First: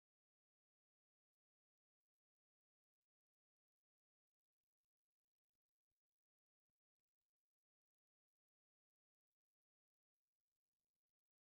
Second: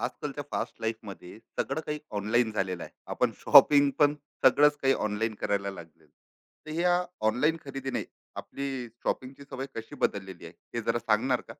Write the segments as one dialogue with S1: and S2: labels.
S1: आजकालच्या fast life मध्ये सगळं काही ऑनलाईन झालेलं आहे. आपण शॉपिंग पण सगळंच काही ऑनलाईन करायला लागलेलं. तर ह्या ऑनलाईन खरेदीने आपली शॉपिंगची सवय कशी बदललेली आहे हे जरा सांगणार का?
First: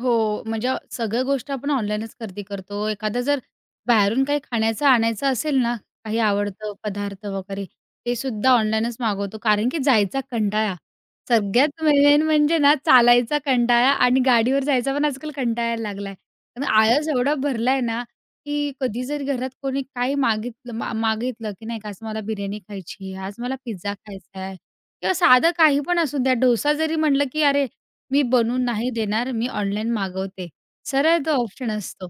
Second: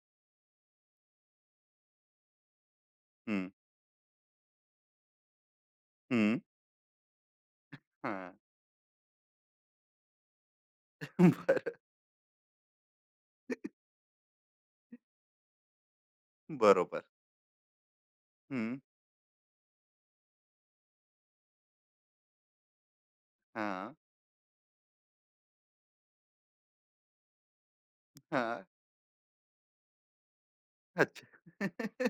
S2: हो, म्हणजे सगळ्या गोष्टी आपण ऑनलाईनच खरेदी करतो. एखादा जर
S1: हम्म.
S2: बाहेरून काही खाण्याचं आणायचं असेल ना, काही
S1: हम्म.
S2: आवडतं पदार्थ वगैरे, ते
S1: हा.
S2: सुद्धा ऑनलाईनच मागवतो. कारण की जायचा कंटाळा.
S1: बर.
S2: सगळ्यात मेन म्हणजे ना, चालायचा कंटाळा आणि गाडीवर जायचा पण आजकाल कंटाळा यायला लागलाय. कारण
S1: बरोबर.
S2: आळस एवढा भरलाय ना, की
S1: हम्म.
S2: कधी जरी घरात कोणी काही मागितलं, की नाही का, आज मला बिर्याणी खायची आहे, आज मला पिझ्झा
S1: हा.
S2: खायचा आहे किंवा साधं काही पण असू द्या, डोसा जरी म्हटलं, की अरे मी
S1: हा.
S2: बनवून नाही देणार, मी ऑनलाईन मागवते. सरळ तो
S1: अच्छा.
S2: ऑप्शन असतो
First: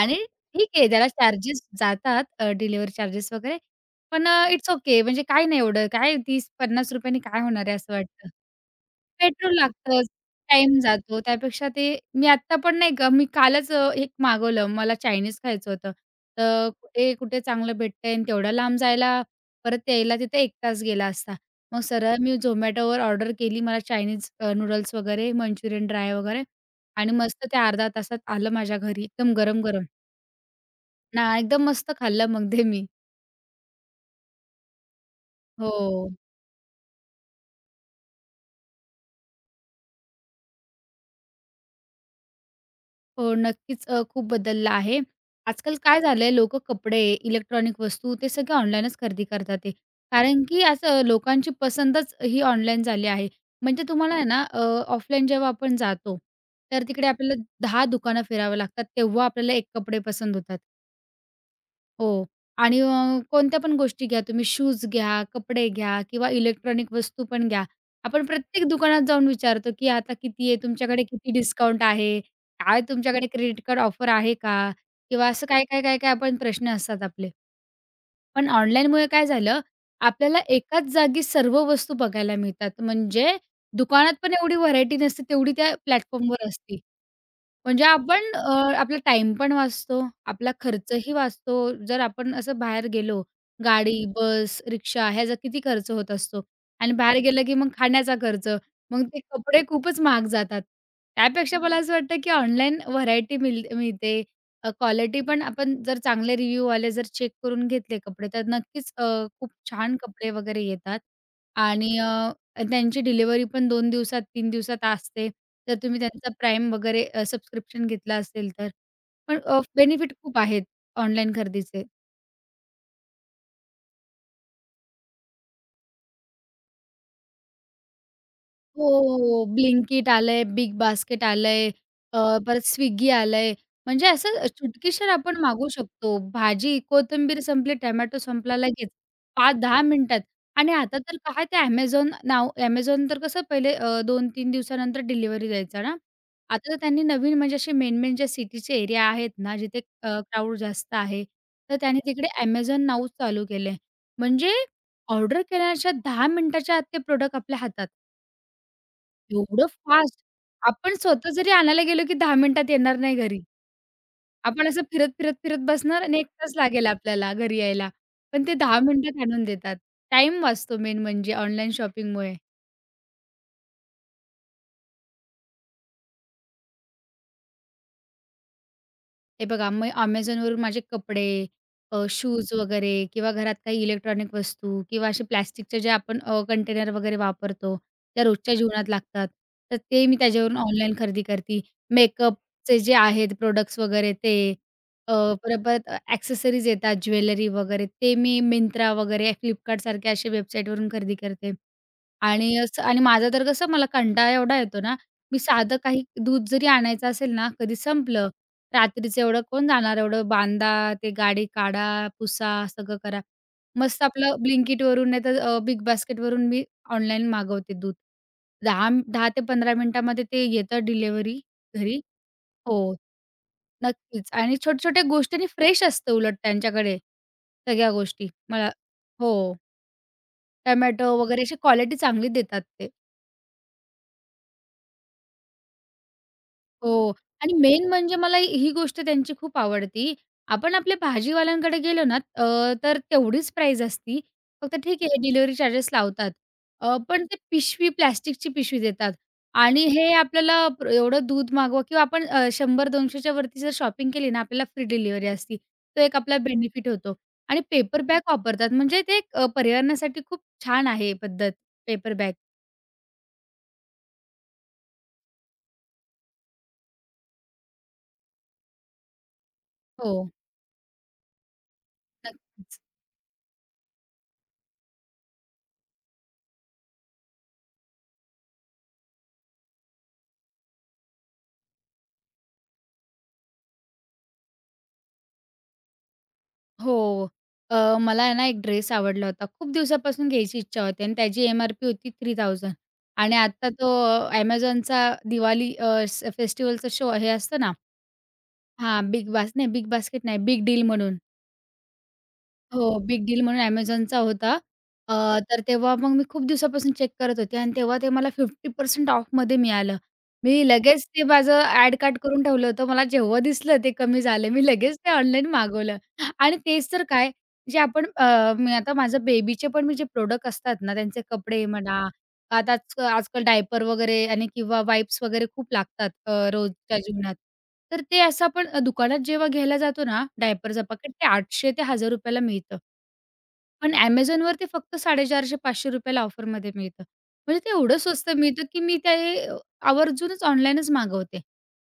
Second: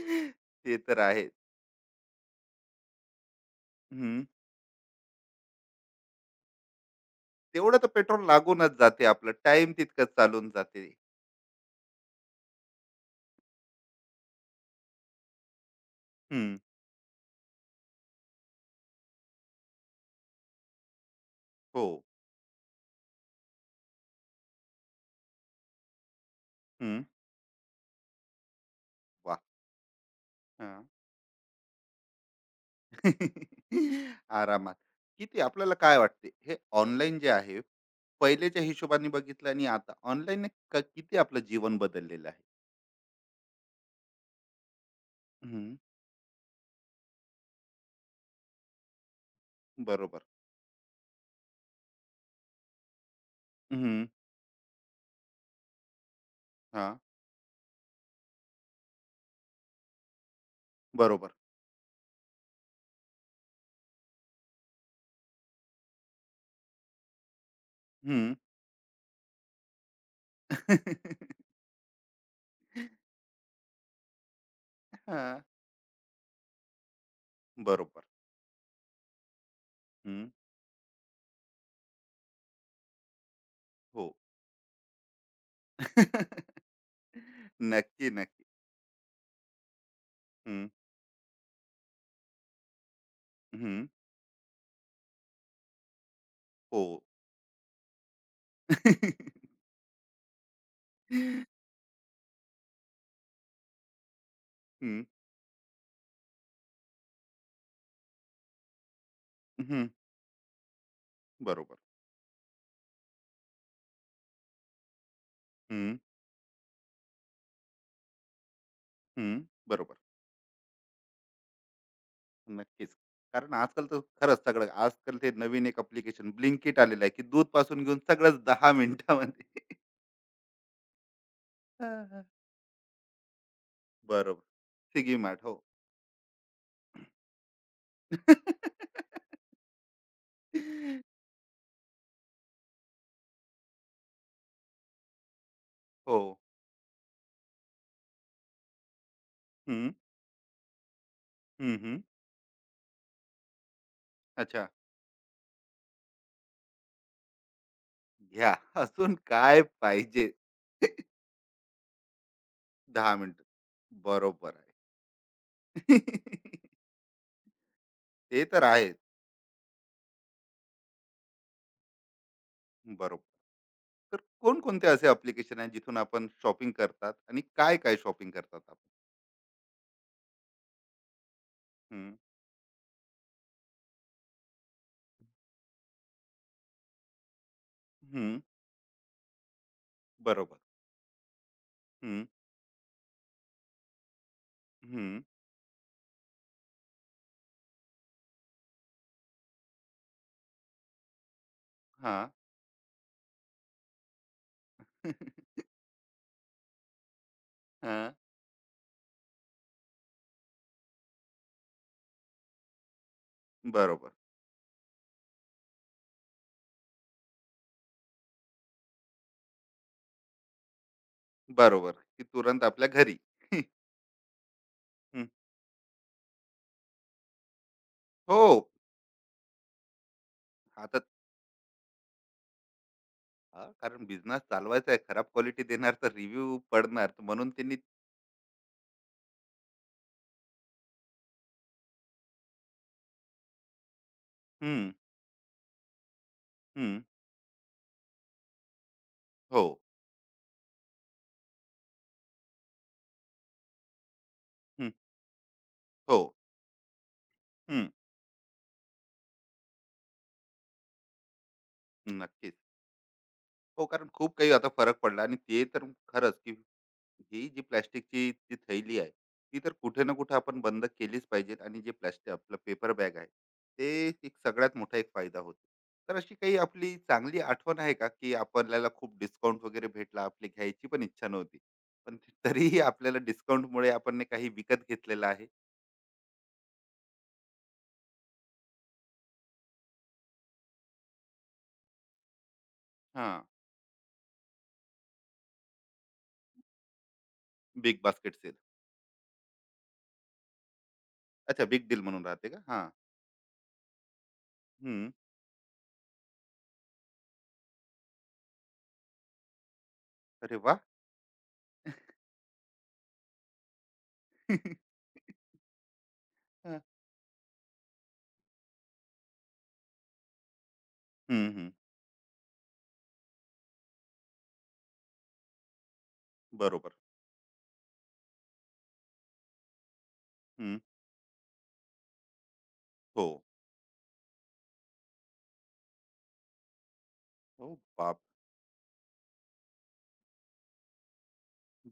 S2: आणि ठीक
S1: ते
S2: आहे
S1: तर
S2: त्याला
S1: आहे.
S2: चार्जेस जातात, डिलिव्हरी चार्जेस वगैरे,
S1: हम्म.
S2: पण इट्स ओके, म्हणजे काय नाही, एवढं काय 30-50 रुपयांनी काय होणार आहे
S1: तेवढं तर
S2: असं
S1: पेट्रोल
S2: वाटतं.
S1: लागूनच जाते, आपलं
S2: पेट्रोल
S1: टाइम
S2: लागतंच,
S1: तितकंच चालून
S2: टाईम
S1: जाते.
S2: जातो. त्यापेक्षा ते मी आत्ता पण नाही का, मी कालच एक मागवलं, मला चायनीज खायचं होतं.
S1: हम्म.
S2: तर कुठे, कुठे चांगलं भेटतंय आणि तेवढ्या लांब जायला परत यायला तिथे 1 तास गेला असता. मग
S1: हो.
S2: सरळ मी Zomatoवर ऑर्डर केली. मला चायनीज नूडल्स वगैरे, मंचुरियन ड्राय वगैरे,
S1: हम्म.
S2: आणि मस्त ते अर्ध्या तासात आलं माझ्या घरी एकदम गरम-गरम.
S1: वा.
S2: ना एकदम मस्त खाल्लं मग ते मी.
S1: आरामात. किती आपल्याला काय
S2: हो.
S1: वाटते हे ऑनलाईन जे आहे, पहिलेच्या हिशोबाने बघितलं आणि आता ऑनलाईनने किती आपलं जीवन बदललेलं आहे?
S2: हो, नक्कीच खूप बदललं आहे.
S1: हं,
S2: आजकाल काय झालंय, लोकं कपडे, इलेक्ट्रॉनिक वस्तू ते सगळे ऑनलाईनच खरेदी करतात आहे.
S1: बरोबर.
S2: कारण की आज लोकांची पसंतच ही ऑनलाईन झाली आहे. म्हणजे
S1: हं.
S2: तुम्हाला आहे ना, ऑफलाईन जेव्हा आपण जातो, तर
S1: हां,
S2: तिकडे आपल्याला 10 दुकानं फिरावं लागतात, तेव्हा आपल्याला एक कपडे पसंत होतात.
S1: बरोबर.
S2: हो. आणि कोणत्या पण गोष्टी घ्या, तुम्ही शूज घ्या, कपडे घ्या किंवा इलेक्ट्रॉनिक वस्तू पण घ्या. आपण
S1: हं.
S2: प्रत्येक दुकानात जाऊन विचारतो, की आता किती आहे?
S1: हां.
S2: तुमच्याकडे किती डिस्काउंट आहे? काय, तुमच्याकडे क्रेडिट कार्ड ऑफर आहे का? किंवा असं काय, काय, काय, काय आपण प्रश्न असतात आपले.
S1: बरोबर.
S2: पण ऑनलाईनमुळे काय झालं,
S1: हं.
S2: आपल्याला एकाच जागी सर्व वस्तू बघायला मिळतात. म्हणजे
S1: हो.
S2: दुकानात पण एवढी व्हरायटी नसते, तेवढी त्या प्लॅटफॉर्मवर असते. म्हणजे
S1: नक्की,
S2: आपण,
S1: नक्की.
S2: आपला टाईम पण वाचतो, आपला
S1: हं,
S2: खर्चही वाचतो. जर आपण असं बाहेर गेलो,
S1: हं.
S2: गाडी, बस, रिक्षा ह्याचा किती खर्च होत असतो
S1: हो.
S2: आणि बाहेर गेलं की मग खाण्याचा खर्च, मग ते कपडे खूपच महाग जातात. त्यापेक्षा मला असं वाटतं की ऑनलाईन व्हरायटी मिळते.
S1: हं,
S2: क्वालिटी पण आपण जर चांगले रिव्ह्यूवाले जर चेक करून घेतले कपडे, तर नक्कीच खूप
S1: हं,
S2: छान कपडे वगैरे येतात.
S1: बरोबर.
S2: आणि त्यांची डिलिव्हरी पण 2 दिवसात, 3 दिवसात असते. जर
S1: हं,
S2: तुम्ही त्यांचा प्राईम वगैरे सबस्क्रिप्शन घेतला असेल तर.
S1: हं,
S2: पण
S1: बरोबर.
S2: बेनिफिट खूप आहेत ऑनलाईन खरेदीचे.
S1: नक्कीच. कारण आजकाल तर खरंच सगळं, आजकाल ते नवीन एक ॲप्लिकेशन Blinkit आलेलं आहे, की दूध पासून घेऊन सगळंच 10
S2: हो, हो. हो.
S1: मिनिटामध्ये.
S2: Blinkit आलंय, बिग बास्केट आलंय,
S1: हां, हां.
S2: परत Swiggy आलंय. म्हणजे असं,
S1: बरोबर.
S2: चुटकीसर
S1: स्विगी
S2: आपण
S1: मार्ट. हो.
S2: मागवू शकतो. भाजी, कोथिंबीर संपली, टोमॅटो संपला, लगेच 5-10 मिनिटात. आणि आता तर काय, ते Amazon नाव Amazon तर कसं पहिले, 2-3 दिवसानंतर डिलिव्हरी द्यायचा ना.
S1: हो.
S2: आता तर त्यांनी नवीन, म्हणजे असे मेन-मेन ज्या सिटीचे एरिया आहेत ना, जिथे
S1: हं.
S2: क्राउड जास्त आहे,
S1: हं,
S2: तर त्यांनी
S1: हं.
S2: तिकडे Amazon नाऊ चालू केलंय. म्हणजे
S1: अच्छा.
S2: ऑर्डर केल्याच्या 10 मिनिटाच्या आत ते प्रॉडक्ट आपल्या हातात.
S1: घ्या. अजून काय
S2: एवढं फास्ट.
S1: पाहिजे?
S2: आपण स्वतः जरी आणायला गेलो, की 10 मिनिटात येणार
S1: दहा
S2: नाही घरी.
S1: मिनिटं. बरोबर
S2: आपण
S1: आहे.
S2: असं फिरत, फिरत, फिरत बसणार आणि 1 तास लागेल आपल्याला घरी यायला.
S1: ते
S2: पण ते
S1: तर
S2: 10
S1: आहेच.
S2: मिनिटात आणून देतात. टाईम वाचतो मेन म्हणजे ऑनलाईन शॉपिंगमुळे.
S1: बरोबर. तर कोणकोणते असे अप्लिकेशन आहेत जिथून आपण शॉपिंग करतात आणि काय-काय शॉपिंग करतात आपण?
S2: हे बघा, मग Amazonवरून माझे कपडे,
S1: हं.
S2: शूज वगैरे किंवा घरात काही इलेक्ट्रॉनिक वस्तू किंवा असे प्लास्टिकचे जे आपण, कंटेनर वगैरे वापरतो, त्या
S1: हं.
S2: रोजच्या जीवनात लागतात. तर ते मी
S1: बरोबर.
S2: त्याच्यावरून ऑनलाईन खरेदी करते.
S1: हं.
S2: मेकअपचे जे आहेत प्रोडक्ट्स वगैरे ते, अ,
S1: हं.
S2: परत ॲक्सेसरीज येतात, ज्वेलरी वगैरे ते मी Myntra वगैरे Flipkartसारख्या अशा वेबसाईटवरून खरेदी करते.
S1: हां.
S2: आणि असं, आणि माझं तर कसं, मला कंटाळा एवढा येतो ना, मी साधं काही दूध जरी आणायचं असेल ना, कधी
S1: हां.
S2: संपलं. रात्रीचं एवढं कोण जाणार, एवढं बांधा, ते गाडी काढा, पुसा, सगळं करा. मस्त
S1: बरोबर,
S2: आपलं Blinkitवरून नाहीतर बिग बास्केटवरून मी ऑनलाईन मागवते दूध. 10-10 ते 15 मिनिटामध्ये ते येतं डिलिव्हरी
S1: बरोबर,
S2: घरी.
S1: की तुरंत आपल्या
S2: हो,
S1: घरी.
S2: नक्कीच, आणि छोट्या-छोट्या
S1: हं.
S2: गोष्टींनी फ्रेश असतं उलट त्यांच्याकडे सगळ्या गोष्टी.
S1: हो.
S2: मला, हो,
S1: आता
S2: टोमॅटो वगैरे अशी क्वालिटी चांगली देतात ते.
S1: कारण बिझनेस चालवायचा आहे, खराब क्वालिटी देणार तर रिव्ह्यू पडणार,
S2: हो.
S1: तर म्हणून
S2: आणि
S1: त्यांनी.
S2: मेन म्हणजे मला ही गोष्ट त्यांची खूप आवडती. आपण आपल्या भाजीवाल्यांकडे गेलो ना, तर तेवढीच प्राईज असती. फक्त
S1: हं,
S2: ठीक आहे डिलिव्हरी चार्जेस लावतात.
S1: हं.
S2: पण ते पिशवी, प्लास्टिकची पिशवी देतात.
S1: हो,
S2: आणि हे आपल्याला एवढं दूध मागवा, किंवा आपण 100-200 वरती जर शॉपिंग केली ना, आपल्याला फ्री
S1: हं,
S2: डिलिव्हरी असती. तो एक
S1: हो,
S2: आपला बेनिफिट होतो. आणि
S1: हं.
S2: पेपर बॅग वापरतात, म्हणजे ते एक, पर्यावरणासाठी खूप छान आहे पद्धत, पेपर बॅग.
S1: नक्कीच. हो, कारण खूप काही आता फरक पडला आणि ते तर खरंच की ही जी प्लॅस्टिकची जी थैली आहे ती तर कुठे
S2: हो,
S1: ना कुठे आपण बंद केलीच पाहिजे. आणि जे प्लॅस्टिक आपलं
S2: नक्कीच.
S1: पेपर बॅग आहे ते एक सगळ्यात मोठा एक फायदा होतो. तर अशी काही आपली चांगली आठवण आहे का की आपल्याला खूप डिस्काउंट वगैरे भेटला, आपली घ्यायची पण इच्छा नव्हती, पण तरीही आपल्याला डिस्काउंटमुळे आपण ने काही विकत घेतलेलं आहे?
S2: हो. मला आहे ना, एक ड्रेस आवडला होता. खूप दिवसापासून घ्यायची इच्छा होती, आणि त्याची एम-आर-पी होती 3,000. आणि
S1: हां.
S2: आता तो, Amazonचा दिवाळी, अ, स शो हे असतं ना.
S1: बिग बास्केट सेल.
S2: हां, बिग बास्केट नाही, बिग डील म्हणून.
S1: अच्छा, बिग डील म्हणून राहते का? हां.
S2: हो, बिग डील म्हणून Amazonचा होता.
S1: हम्म.
S2: अ, तर तेव्हा मग मी खूप दिवसापासून चेक करत होते, आणि तेव्हा ते मला 50% ऑफमध्ये मिळालं.
S1: अरे
S2: मी
S1: वा.
S2: लगेच ते माझं ॲड कार्ट करून ठेवलं होतं. मला जेव्हा दिसलं ते कमी झालं, मी लगेच ते ऑनलाईन मागवलं. आणि
S1: हा.
S2: तेच तर काय, जे आपण, मी आता माझं बेबीचे पण, मी जे प्रॉडक्ट असतात ना, त्यांचे
S1: हम्म.
S2: कपडे
S1: हम्म.
S2: म्हणा, आता आज आजकाल डायपर वगैरे आणि किंवा वाइप्स वगैरे खूप लागतात,
S1: बरोबर.
S2: रोजच्या जीवनात. तर ते असं आपण, दुकानात जेव्हा घ्यायला जातो ना,
S1: हम्म.
S2: डायपरचं पाकीट ते 800 ते ₹1000 ला मिळतं.
S1: हो
S2: पण Amazonवर ते फक्त ₹450-500 ला ऑफरमध्ये मिळतं. म्हणजे ते
S1: हो
S2: एवढं
S1: बाप.
S2: स्वस्त मिळतं, की मी ते, अ, आवर्जूनच ऑनलाईनच मागवते.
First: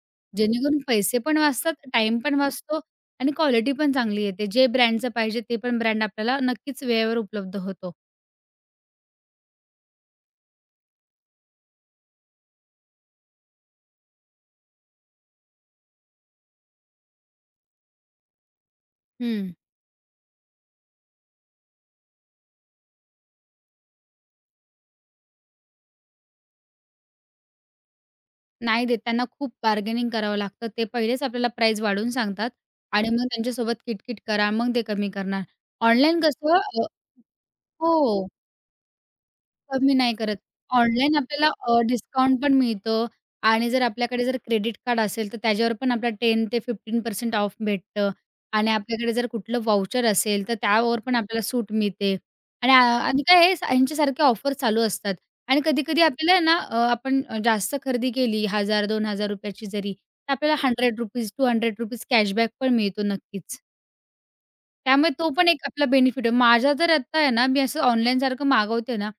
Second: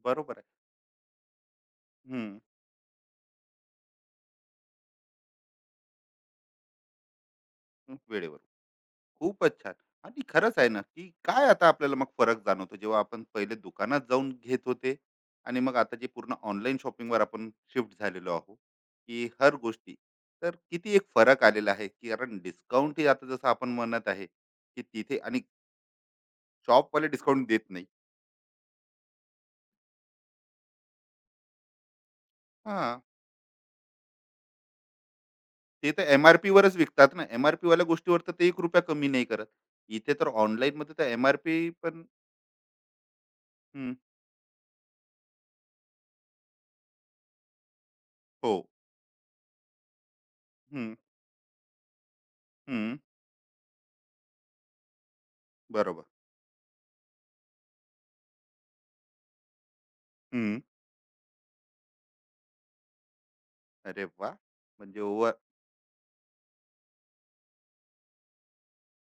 S1: बरोबर आहे.
S2: जेणेकरून पैसे पण वाचतात, टाईम पण
S1: हम्म.
S2: वाचतो, आणि क्वालिटी पण चांगली येते. जे ब्रँडचं पाहिजे, ते पण ब्रँड आपल्याला नक्कीच वेळेवर उपलब्ध होतो.
S1: हम्म, वेळेवर. खूपच छान. आणि खरंच आहे ना, की काय आता आपल्याला मग फरक जाणवतो जेव्हा आपण पहिले दुकानात जाऊन घेत होते आणि मग आता जे पूर्ण ऑनलाईन शॉपिंगवर आपण शिफ्ट झालेलो आहोत, की
S2: हं.
S1: हर गोष्टी. तर किती एक फरक आलेला आहे, की कारण डिस्काउंट ही आता जसं आपण म्हणत आहे, की तिथे, आणि शॉपवाले डिस्काउंट देत नाही.
S2: नाही देत. त्यांना खूप बार्गेनिंग करावं लागतं. ते पहिलेच आपल्याला प्राईस वाढवून सांगतात,
S1: हां.
S2: आणि मग त्यांच्यासोबत किटकिट करा, मग ते कमी करणार.
S1: ते तर
S2: ऑनलाईन कसं,
S1: एम-आर-पीवरच
S2: अ,
S1: विकतात ना. एम-आर-पीवाल्या गोष्टीवर
S2: हो.
S1: तर ते ₹1 कमी नाही करत.
S2: कमी
S1: इथे
S2: नाही
S1: तर
S2: करत.
S1: ऑनलाईनमध्ये तर
S2: ऑनलाईन आपल्याला,
S1: एम-आर-पी पण.
S2: डिस्काउंट पण मिळतं. आणि जर
S1: हं,
S2: आपल्याकडे जर क्रेडिट कार्ड असेल, तर त्याच्यावर पण आपल्याला 10% ते 15% ऑफ भेटतं.
S1: हो.
S2: आणि आपल्याकडे जर कुठलं व्हाउचर असेल, तर
S1: हं,
S2: त्यावर पण आपल्याला सूट मिळते. आणि आ
S1: हं.
S2: आणि काय आहे ह्यांच्यासारख्या ऑफर चालू असतात. आणि कधी-कधी
S1: बरोबर.
S2: आपल्याला ना, आपण जास्त खरेदी केली ₹1000-2,000 ची जरी, तर आपल्याला ₹100, ₹200 कॅशबॅक पण मिळतो नक्कीच.
S1: अरे वा, म्हणजे
S2: त्यामुळे तो
S1: ओव्हर.
S2: पण एक आपला बेनिफिट आहे. माझा तर आत्ता आहे ना, मी असं ऑनलाईनसारखं मागवते ना,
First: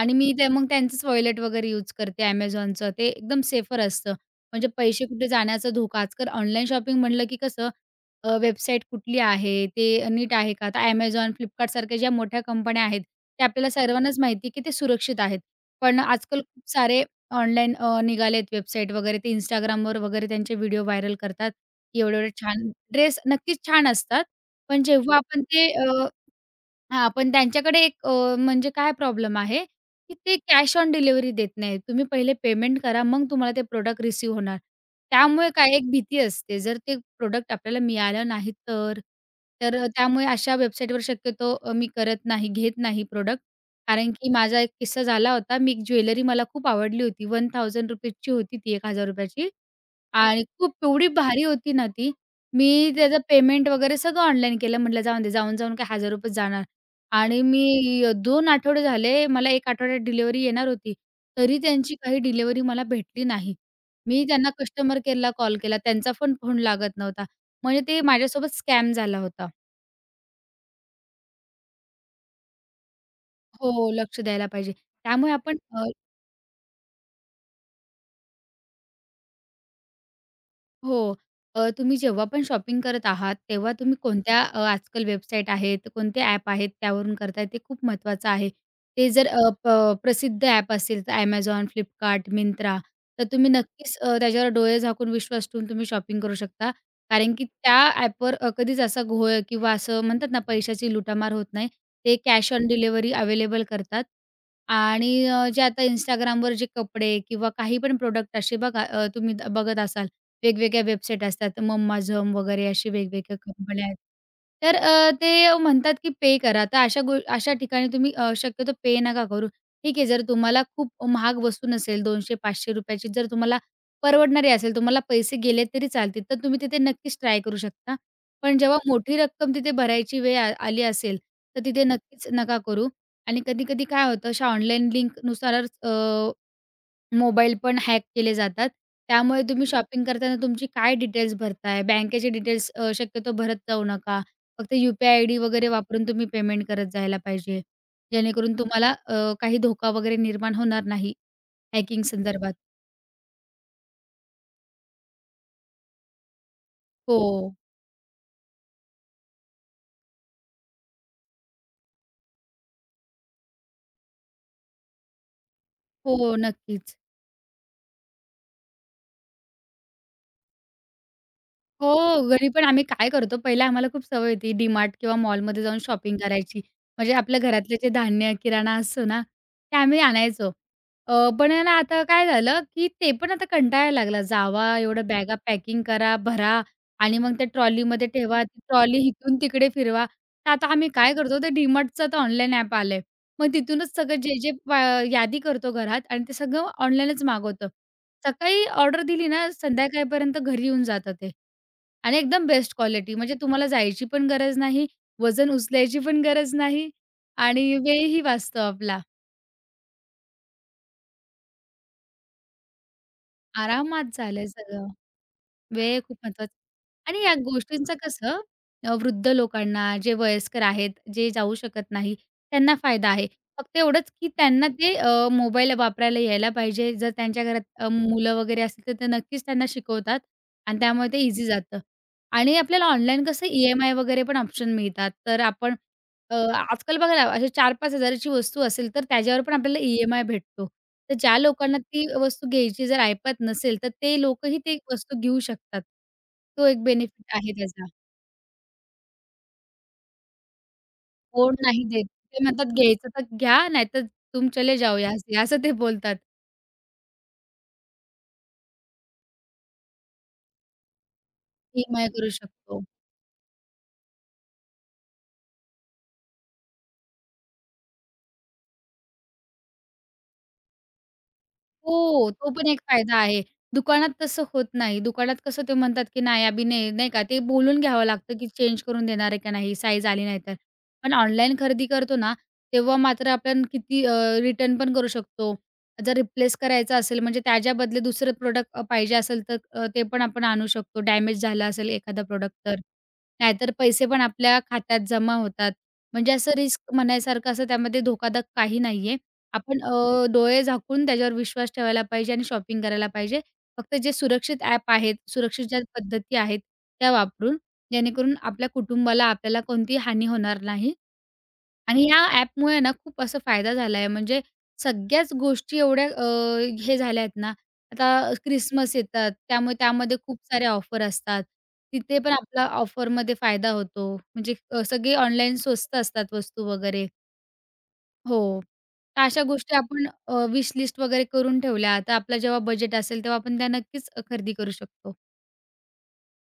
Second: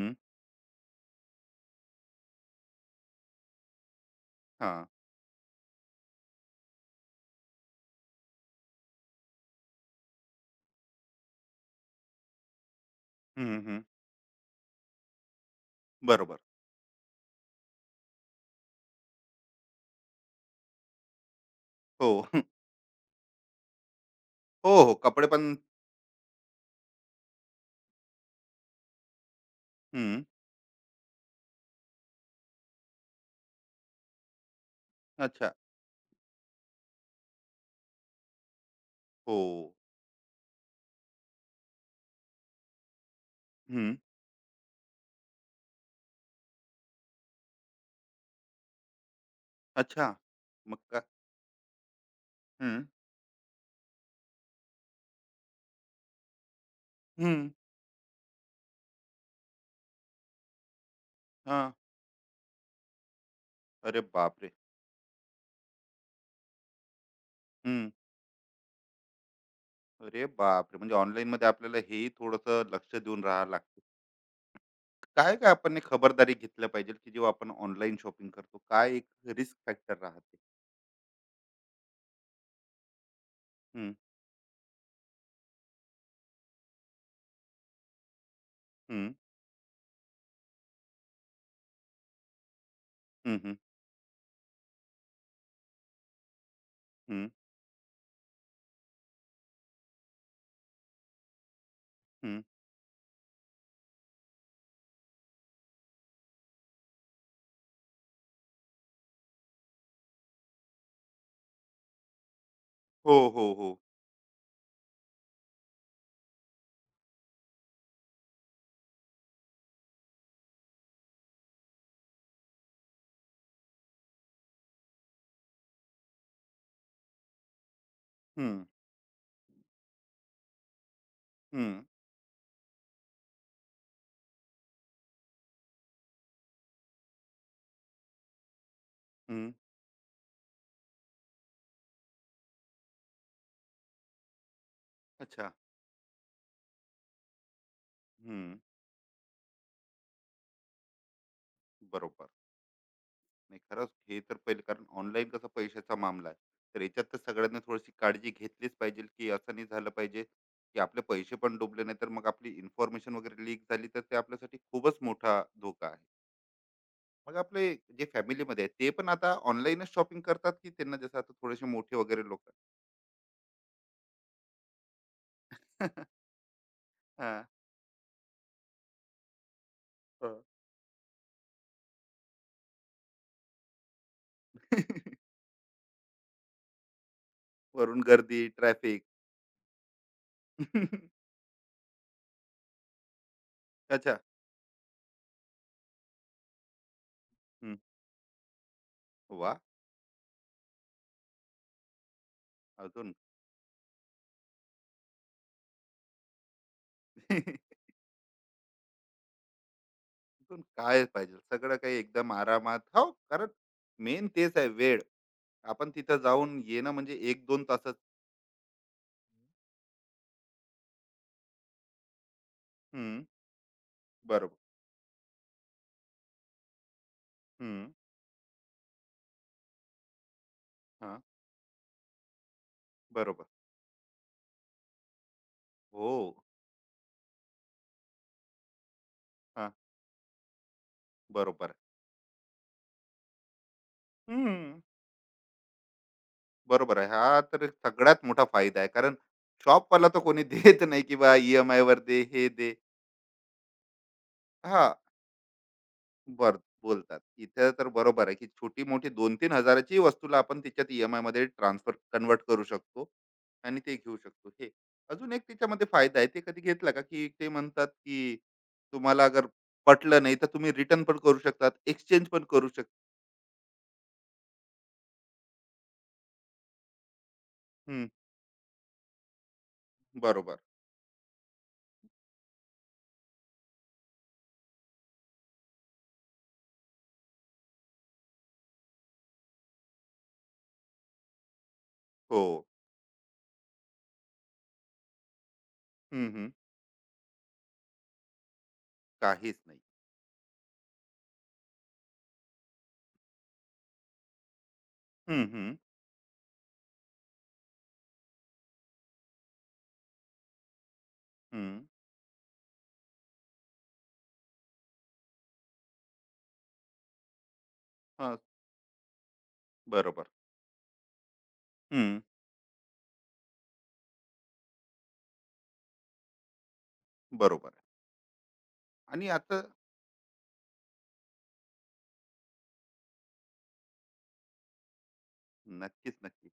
S2: आणि मी ते मग त्यांचंच वॉलेट वगैरे यूज करते Amazonचं. ते एकदम सेफर असतं. म्हणजे
S1: हां.
S2: पैसे कुठे जाण्याचा धोका. आजकाल ऑनलाईन शॉपिंग म्हटलं की कसं, वेबसाईट कुठली आहे, ते नीट आहे का? आता Amazon, Flipkartसारख्या ज्या मोठ्या कंपन्या आहेत, त्या
S1: हं,
S2: आपल्याला
S1: हं.
S2: सर्वांनाच माहिती आहे की ते सुरक्षित आहेत. पण
S1: बरोबर.
S2: आजकाल खूप सारे ऑनलाईन निघालेत वेबसाईट वगैरे. ते Instagramवर वगैरे त्यांचे व्हिडिओ व्हायरल करतात.
S1: हो.
S2: एवढे-एवढे छान ड्रेस नक्कीच छान असतात.
S1: हो,
S2: पण
S1: हो.
S2: जेव्हा
S1: कपडे
S2: आपण
S1: पण.
S2: ते, हां, पण त्यांच्याकडे एक, म्हणजे काय प्रॉब्लेम आहे, की
S1: हं.
S2: ते कॅश ऑन डिलिव्हरी देत नाहीत. तुम्ही पहिले पेमेंट करा, मग तुम्हाला ते प्रॉडक्ट रिसीव्ह होणार. त्यामुळे
S1: अच्छा.
S2: काय एक भीती असते, जर ते प्रॉडक्ट आपल्याला मिळालं नाही तर?
S1: हो.
S2: तर त्यामुळे अशा वेबसाईटवर शक्यतो मी करत नाही, घेत नाही प्रॉडक्ट.
S1: हं.
S2: कारण की माझा एक किस्सा झाला होता. मी ज्वेलरी, मला खूप आवडली होती, ₹1000 ची होती ती, ₹1000 ची.
S1: अच्छा.
S2: आणि खूप
S1: मग काय?
S2: एवढी भारी होती ना ती. मी
S1: हं.
S2: त्याचं पेमेंट वगैरे सगळं ऑनलाईन केलं. म्हटलं जाऊन दे, जाऊन-जाऊन काय ₹1000 जाणार. आणि
S1: हं.
S2: मी, 2 आठवडे झाले, मला 1 आठवड्यात डिलिव्हरी येणार होती. तरी
S1: हां.
S2: त्यांची काही डिलिव्हरी मला भेटली नाही.
S1: अरे
S2: मी
S1: बापरे!
S2: त्यांना कस्टमर केअरला कॉल केला, त्यांचा पण फोन लागत नव्हता. म्हणजे
S1: हं.
S2: ते माझ्यासोबत स्कॅम झाला होता.
S1: अरे बापरे! म्हणजे ऑनलाईनमध्ये आपल्याला हेही थोडंसं लक्ष देऊन राहावं लागते.
S2: हो, लक्ष द्यायला पाहिजे. त्यामुळे
S1: काय-काय
S2: आपण
S1: आपण एक
S2: अ
S1: खबरदारी घेतल्या पाहिजे, की जेव्हा आपण ऑनलाईन शॉपिंग करतो, काय एक रिस्क फॅक्टर राहते?
S2: हो. तुम्ही जेव्हा पण शॉपिंग करत आहात, तेव्हा
S1: हं,
S2: तुम्ही कोणत्या, आजकाल वेबसाईट आहेत, कोणते ॲप आहेत, त्यावरून करताय ते खूप महत्त्वाचं आहे. ते
S1: हं.
S2: जर, अ, प प्रसिद्ध ॲप असेल, तर Amazon, Flipkart, Myntra, तर
S1: हं,
S2: तुम्ही
S1: हं.
S2: नक्कीच त्याच्यावर डोळे झाकून विश्वास ठेवून तुम्ही शॉपिंग करू शकता.
S1: हं,
S2: कारण की त्या ॲपवर कधीच असा घोळ, किंवा असं म्हणतात ना, पैशाची लुटामार होत नाही. ते
S1: हं.
S2: कॅश ऑन डिलिव्हरी अवेलेबल करतात. आणि जे आता Instagramवर जे कपडे किंवा काही पण प्रॉडक्ट असे बघा, तुम्ही बघत असाल, वेगवेगळ्या वेबसाईट असतात. मम्माझम वगैरे अशी
S1: हो,
S2: वेगवेगळ्या
S1: हो, हो.
S2: कंपन्या आहेत. तर, ते म्हणतात की पे करा. तर अशा ठिकाणी तुम्ही, शक्यतो पे नका करू. ठीक आहे, जर तुम्हाला खूप महाग वस्तू नसेल, ₹200-500 ची जर तुम्हाला परवडणारी असेल, तुम्हाला पैसे गेले तरी चालतील, तर तुम्ही तिथे नक्कीच ट्राय करू शकता.
S1: हं,
S2: पण जेव्हा मोठी रक्कम तिथे भरायची वेळ आली असेल, तर
S1: हं,
S2: तिथे नक्कीच नका करू. आणि कधी-कधी काय होतं, अशा ऑनलाईन लिंकनुसारच मोबाईल पण हॅक केले जातात. त्यामुळे
S1: हं.
S2: तुम्ही, हं. शॉपिंग करताना तुमची काय डिटेल्स भरताय, बँकेचे डिटेल्स, शक्यतो भरत जाऊ नका. फक्त यू-पी-आय आयडी
S1: अच्छा.
S2: वगैरे वापरून तुम्ही पेमेंट करत जायला पाहिजे.
S1: हं.
S2: जेणेकरून तुम्हाला, काही धोका वगैरे निर्माण होणार नाही हॅकिंग
S1: बरोबर.
S2: संदर्भात.
S1: नाही, खरंच हे तर पहिले, कारण ऑनलाईन कसं पैशाचा मामला आहे. तर याच्यात तर
S2: हो.
S1: सगळ्यांनी थोडीशी काळजी घेतलीच पाहिजे, की असं नाही झालं पाहिजे, की आपले पैसे पण डुबले, नाही तर मग आपली इन्फॉर्मेशन वगैरे लीक झाली तर ते आपल्यासाठी खूपच मोठा धोका आहे.
S2: हो, नक्कीच.
S1: मग आपले जे फॅमिलीमध्ये आहेत ते पण आता ऑनलाईनच शॉपिंग करतात, की त्यांना जसं आता थोडेसे
S2: हो,
S1: मोठे वगैरे
S2: घरी
S1: लोकं.
S2: पण आम्ही काय करतो, पहिला आम्हाला खूप सवय होती DMart किंवा मॉलमध्ये जाऊन शॉपिंग करायची. म्हणजे
S1: हां.
S2: आपल्या
S1: हां.
S2: घरातले जे धान्य, किराणा असतो ना, ते आम्ही आणायचो. पण आहे ना, आता काय झालं, की ते पण आता कंटाळायला लागला. जावा, एवढ्या बॅगा पॅकिंग करा, भरा, आणि मग त्या
S1: वरून
S2: ट्रॉलीमध्ये ठेवा.
S1: गर्दी,
S2: ती ट्रॉली
S1: ट्रॅफिक.
S2: इथून तिकडे फिरवा. तर आता आम्ही काय करतो, ते DMartचं आता ऑनलाईन ॲप आलंय. मग तिथूनच
S1: अच्छा.
S2: सगळं जे-जे प यादी करतो घरात, आणि ते सगळं ऑनलाईनच मागवतो.
S1: हं.
S2: सकाळी ऑर्डर दिली ना,
S1: वाह!
S2: संध्याकाळपर्यंत घरी येऊन जातं ते. आणि एकदम बेस्ट
S1: अजून?
S2: क्वालिटी. म्हणजे तुम्हाला जायची पण गरज नाही, वजन उचलायची पण गरज नाही, आणि वेळही वाचतो आपला.
S1: तिथून काय पाहिजे सगळं काही एकदम आरामात, हो कारण
S2: आरामात
S1: मेन
S2: झालंय
S1: तेच आहे
S2: सगळं.
S1: वेळ. आपण
S2: वेळ
S1: तिथं
S2: खूप महत्वाचा.
S1: जाऊन येणं म्हणजे
S2: आणि या
S1: एक दोन तासात.
S2: गोष्टींचं कसं, वृद्ध लोकांना, जे वयस्कर आहेत, जे जाऊ शकत नाही, त्यांना फायदा
S1: हम्म.
S2: आहे. फक्त एवढंच की
S1: बरोबर.
S2: त्यांना ते, मोबाईल वापरायला यायला पाहिजे. जर त्यांच्या घरात,
S1: हम्म.
S2: मुलं वगैरे असतील, तर ते नक्कीच त्यांना शिकवतात, आणि त्यामुळे
S1: हा.
S2: ते ईझी जातं. आणि आपल्याला ऑनलाईन
S1: बरोबर.
S2: कसं ई-एम-आय वगैरे पण ऑप्शन मिळतात. तर आपण,
S1: हो.
S2: आजकाल बघा ना, अशी 4-5 ची वस्तू असेल, तर त्याच्यावर पण
S1: हा.
S2: आपल्याला ई-एम-आय भेटतो. तर ज्या
S1: बरोबर
S2: लोकांना
S1: आहे.
S2: ती वस्तू घ्यायची जर ऐपत नसेल, तर ते लोकही ती
S1: हम्म.
S2: वस्तू घेऊ शकतात. तो एक
S1: बरोबर आहे.
S2: बेनिफिट
S1: हा,
S2: आहे
S1: तर एक
S2: त्याचा.
S1: सगळ्यात मोठा फायदा आहे, कारण शॉपवाला तर कोणी देत नाही की बा ई
S2: कोण
S1: एम आय
S2: नाही
S1: वर
S2: देत.
S1: दे,
S2: ते
S1: हे
S2: म्हणतात,
S1: दे.
S2: "घ्यायचं तर घ्या, नाहीतर तुम चले
S1: हा.
S2: जाओ यहाँ", असं ते बोलतात.
S1: बर. बोलतात इथे, तर बरोबर आहे की छोटी मोठी 2-3 हजाराची वस्तूला आपण तिच्यात ई एम आय मध्ये ट्रान्सफर,
S2: ई करू
S1: कन्वर्ट करू
S2: शकतो.
S1: शकतो आणि ते घेऊ शकतो हे. अजून एक त्याच्यामध्ये फायदा आहे. ते कधी घेतला का, की ते म्हणतात, की तुम्हाला अगर पटलं नाही, तर तुम्ही रिटर्न पण करू शकतात, एक्सचेंज
S2: हो,
S1: पण
S2: तो पण
S1: करू
S2: एक
S1: शक.
S2: फायदा आहे. दुकानात तसं होत नाही. दुकानात कसं ते म्हणतात, की नाही, अभी नाही, नाही का, ते बोलून घ्यावं
S1: हं,
S2: लागतं, की चेंज करून देणार आहे का नाही, साईज आली नाही तर.
S1: बरोबर.
S2: पण ऑनलाईन खरेदी करतो ना, तेव्हा मात्र आपण किती, रिटर्न पण करू शकतो. जर रिप्लेस करायचं असेल, म्हणजे त्याच्या बदले दुसरं प्रॉडक्ट पाहिजे असेल, तर, ते पण आपण आणू शकतो. डॅमेज झालं असेल एखादा
S1: हो.
S2: प्रॉडक्ट तर. नाहीतर पैसे पण आपल्या खात्यात जमा होतात.
S1: हं,
S2: म्हणजे
S1: हं.
S2: असं रिस्क म्हणायसारखं असं त्यामध्ये धोकादायक काही नाहीये.
S1: काहीच नाही.
S2: आपण, डोळे झाकून त्याच्यावर विश्वास ठेवायला पाहिजे आणि शॉपिंग करायला पाहिजे. फक्त जे सुरक्षित ॲप आहेत,
S1: हं,
S2: सुरक्षित
S1: हं.
S2: ज्या पद्धती आहेत, त्या वापरून, जेणेकरून आपल्या कुटुंबाला, आपल्याला कोणतीही हानी होणार नाही.
S1: हं.
S2: आणि या ॲपमुळे ना खूप असा फायदा झाला आहे. म्हणजे सगळ्याच गोष्टी एवढ्या, हे झाल्या आहेत ना, आता
S1: हां,
S2: क्रिसमस येतात, त्यामुळे त्यामध्ये
S1: बरोबर.
S2: खूप साऱ्या ऑफर असतात.
S1: हं,
S2: तिथे पण आपला ऑफरमध्ये फायदा होतो. म्हणजे, सगळी ऑनलाईन स्वस्त असतात वस्तू वगैरे.
S1: बरोबर. आहे.
S2: हो. तर
S1: आणि
S2: अशा
S1: आता,
S2: गोष्टी आपण, विश लिस्ट वगैरे करून ठेवल्या, तर आपलं जेव्हा बजेट असेल तेव्हा आपण त्या नक्कीच खरेदी करू शकतो.
S1: नक्कीच, नक्की.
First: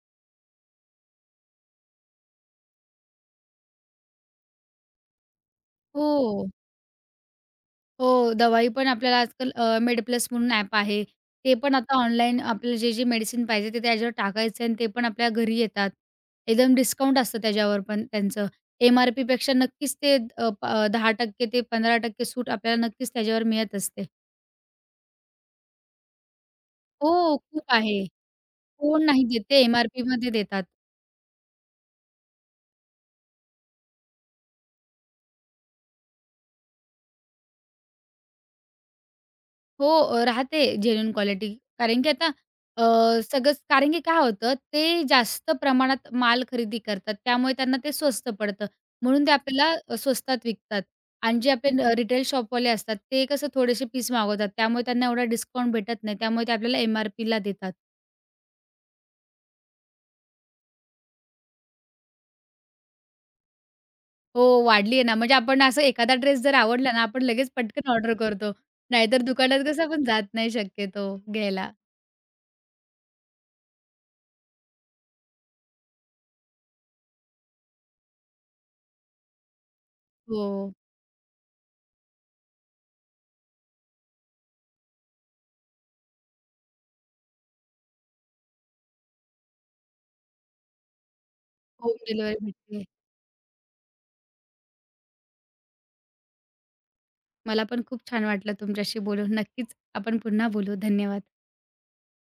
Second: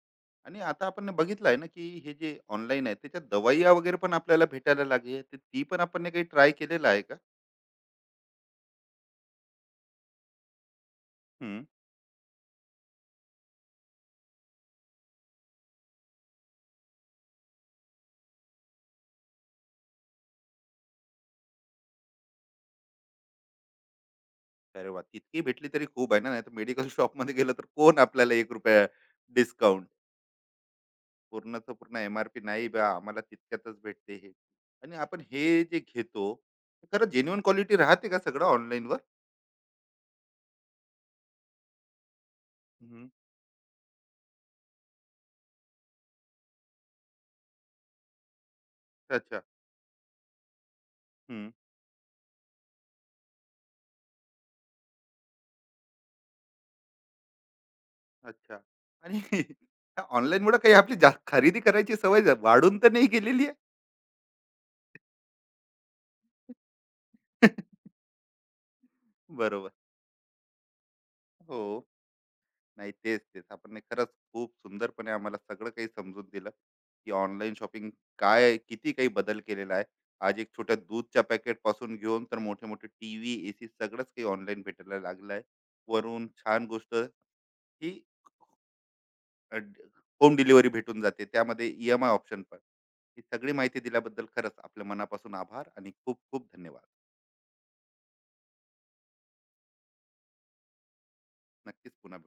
S1: आणि आता आपण बघितलं ना, की हे जे ऑनलाईन आहे, त्याच्यात दवाई वगैरे पण आपल्याला भेटायला लागली आहे. तर ती पण आपण ने काही
S2: हो.
S1: ट्राय केलेलं आहे का?
S2: हो, दवाई पण आपल्याला आजकाल, MedPlus म्हणून ॲप आहे. ते पण आता ऑनलाईन आपल्याला जे, जे मेडिसिन पाहिजे ते त्याच्यावर टाकायचं, आणि ते पण आपल्या घरी येतात. एकदम डिस्काउंट असतं त्याच्यावर पण त्यांचं. एम-आर-पीपेक्षा नक्कीच ते अ, प 10% ते 15% सूट आपल्याला नक्कीच त्याच्यावर मिळत असते.
S1: अरे वा! इतकी भेटली तरी खूप आहे ना, नाहीतर मेडिकल शॉप शॉपमध्ये
S2: हो,
S1: गेलं
S2: खूप
S1: तर कोण
S2: आहे.
S1: आपल्याला ₹1
S2: कोण नाही देत, ते
S1: डिस्काउंट.
S2: एम-आर-पीमध्ये देतात.
S1: पूर्णचं पूर्ण एम-आर-पी नाही बा, आम्हाला तितक्यातच भेटते हे. आणि आपण हे जे घेतो, ते खरं जेन्युइन क्वालिटी राहते का सगळं ऑनलाईनवर?
S2: हो, राहते जेन्युइन क्वालिटी. कारण की आता, अ,
S1: हं,
S2: सगळंच, कारण की काय होतं, ते जास्त प्रमाणात माल खरेदी करतात. त्यामुळे त्यांना ते स्वस्त पडतं. म्हणून ते
S1: अच्छा.
S2: आपल्याला, स्वस्तात विकतात. आणि
S1: हं,
S2: जे आपले, रिटेल शॉपवाले असतात, ते कसं थोडेसे पीस मागवतात. त्यामुळे त्यांना एवढा डिस्काउंट भेटत नाही. त्यामुळे ते आपल्याला एम-आर-पीला देतात.
S1: अच्छा. आणि ऑनलाईनमुळे काही आपली खरेदी करायची सवय वाढून तर नाही गेलेली आहे?
S2: हो, वाढली आहे ना. म्हणजे आपण असं एखादा ड्रेस जर आवडला ना, आपण लगेच पटकन ऑर्डर करतो. नाहीतर दुकानात
S1: बरोबर.
S2: कसं आपण जात नाही शक्यतो
S1: हो.
S2: घ्यायला.
S1: नाही तेच तेच आपण नाही, खरंच खूप सुंदरपणे आम्हाला सगळं काही समजून दिलं की ऑनलाईन शॉपिंग काय आहे, किती काही बदल केलेला आहे. आज एक
S2: हो,
S1: छोट्या दूधच्या पॅकेट पासून घेऊन तर मोठे मोठे टी व्ही, ए सी सगळंच काही ऑनलाईन भेटायला लागलं आहे. वरून छान गोष्ट ही, होम डिलिव्हरी भेटून जाते, त्यामध्ये E
S2: home
S1: M I
S2: delivery
S1: option पण.
S2: भेटते.
S1: ही सगळी माहिती दिल्याबद्दल खरंच आपल्या मनापासून आभार आणि खूप खूप धन्यवाद.
S2: मला पण खूप छान वाटलं तुमच्याशी बोलून. नक्कीच आपण पुन्हा बोलू. धन्यवाद.
S1: नक्कीच, पुन्हा भेटू.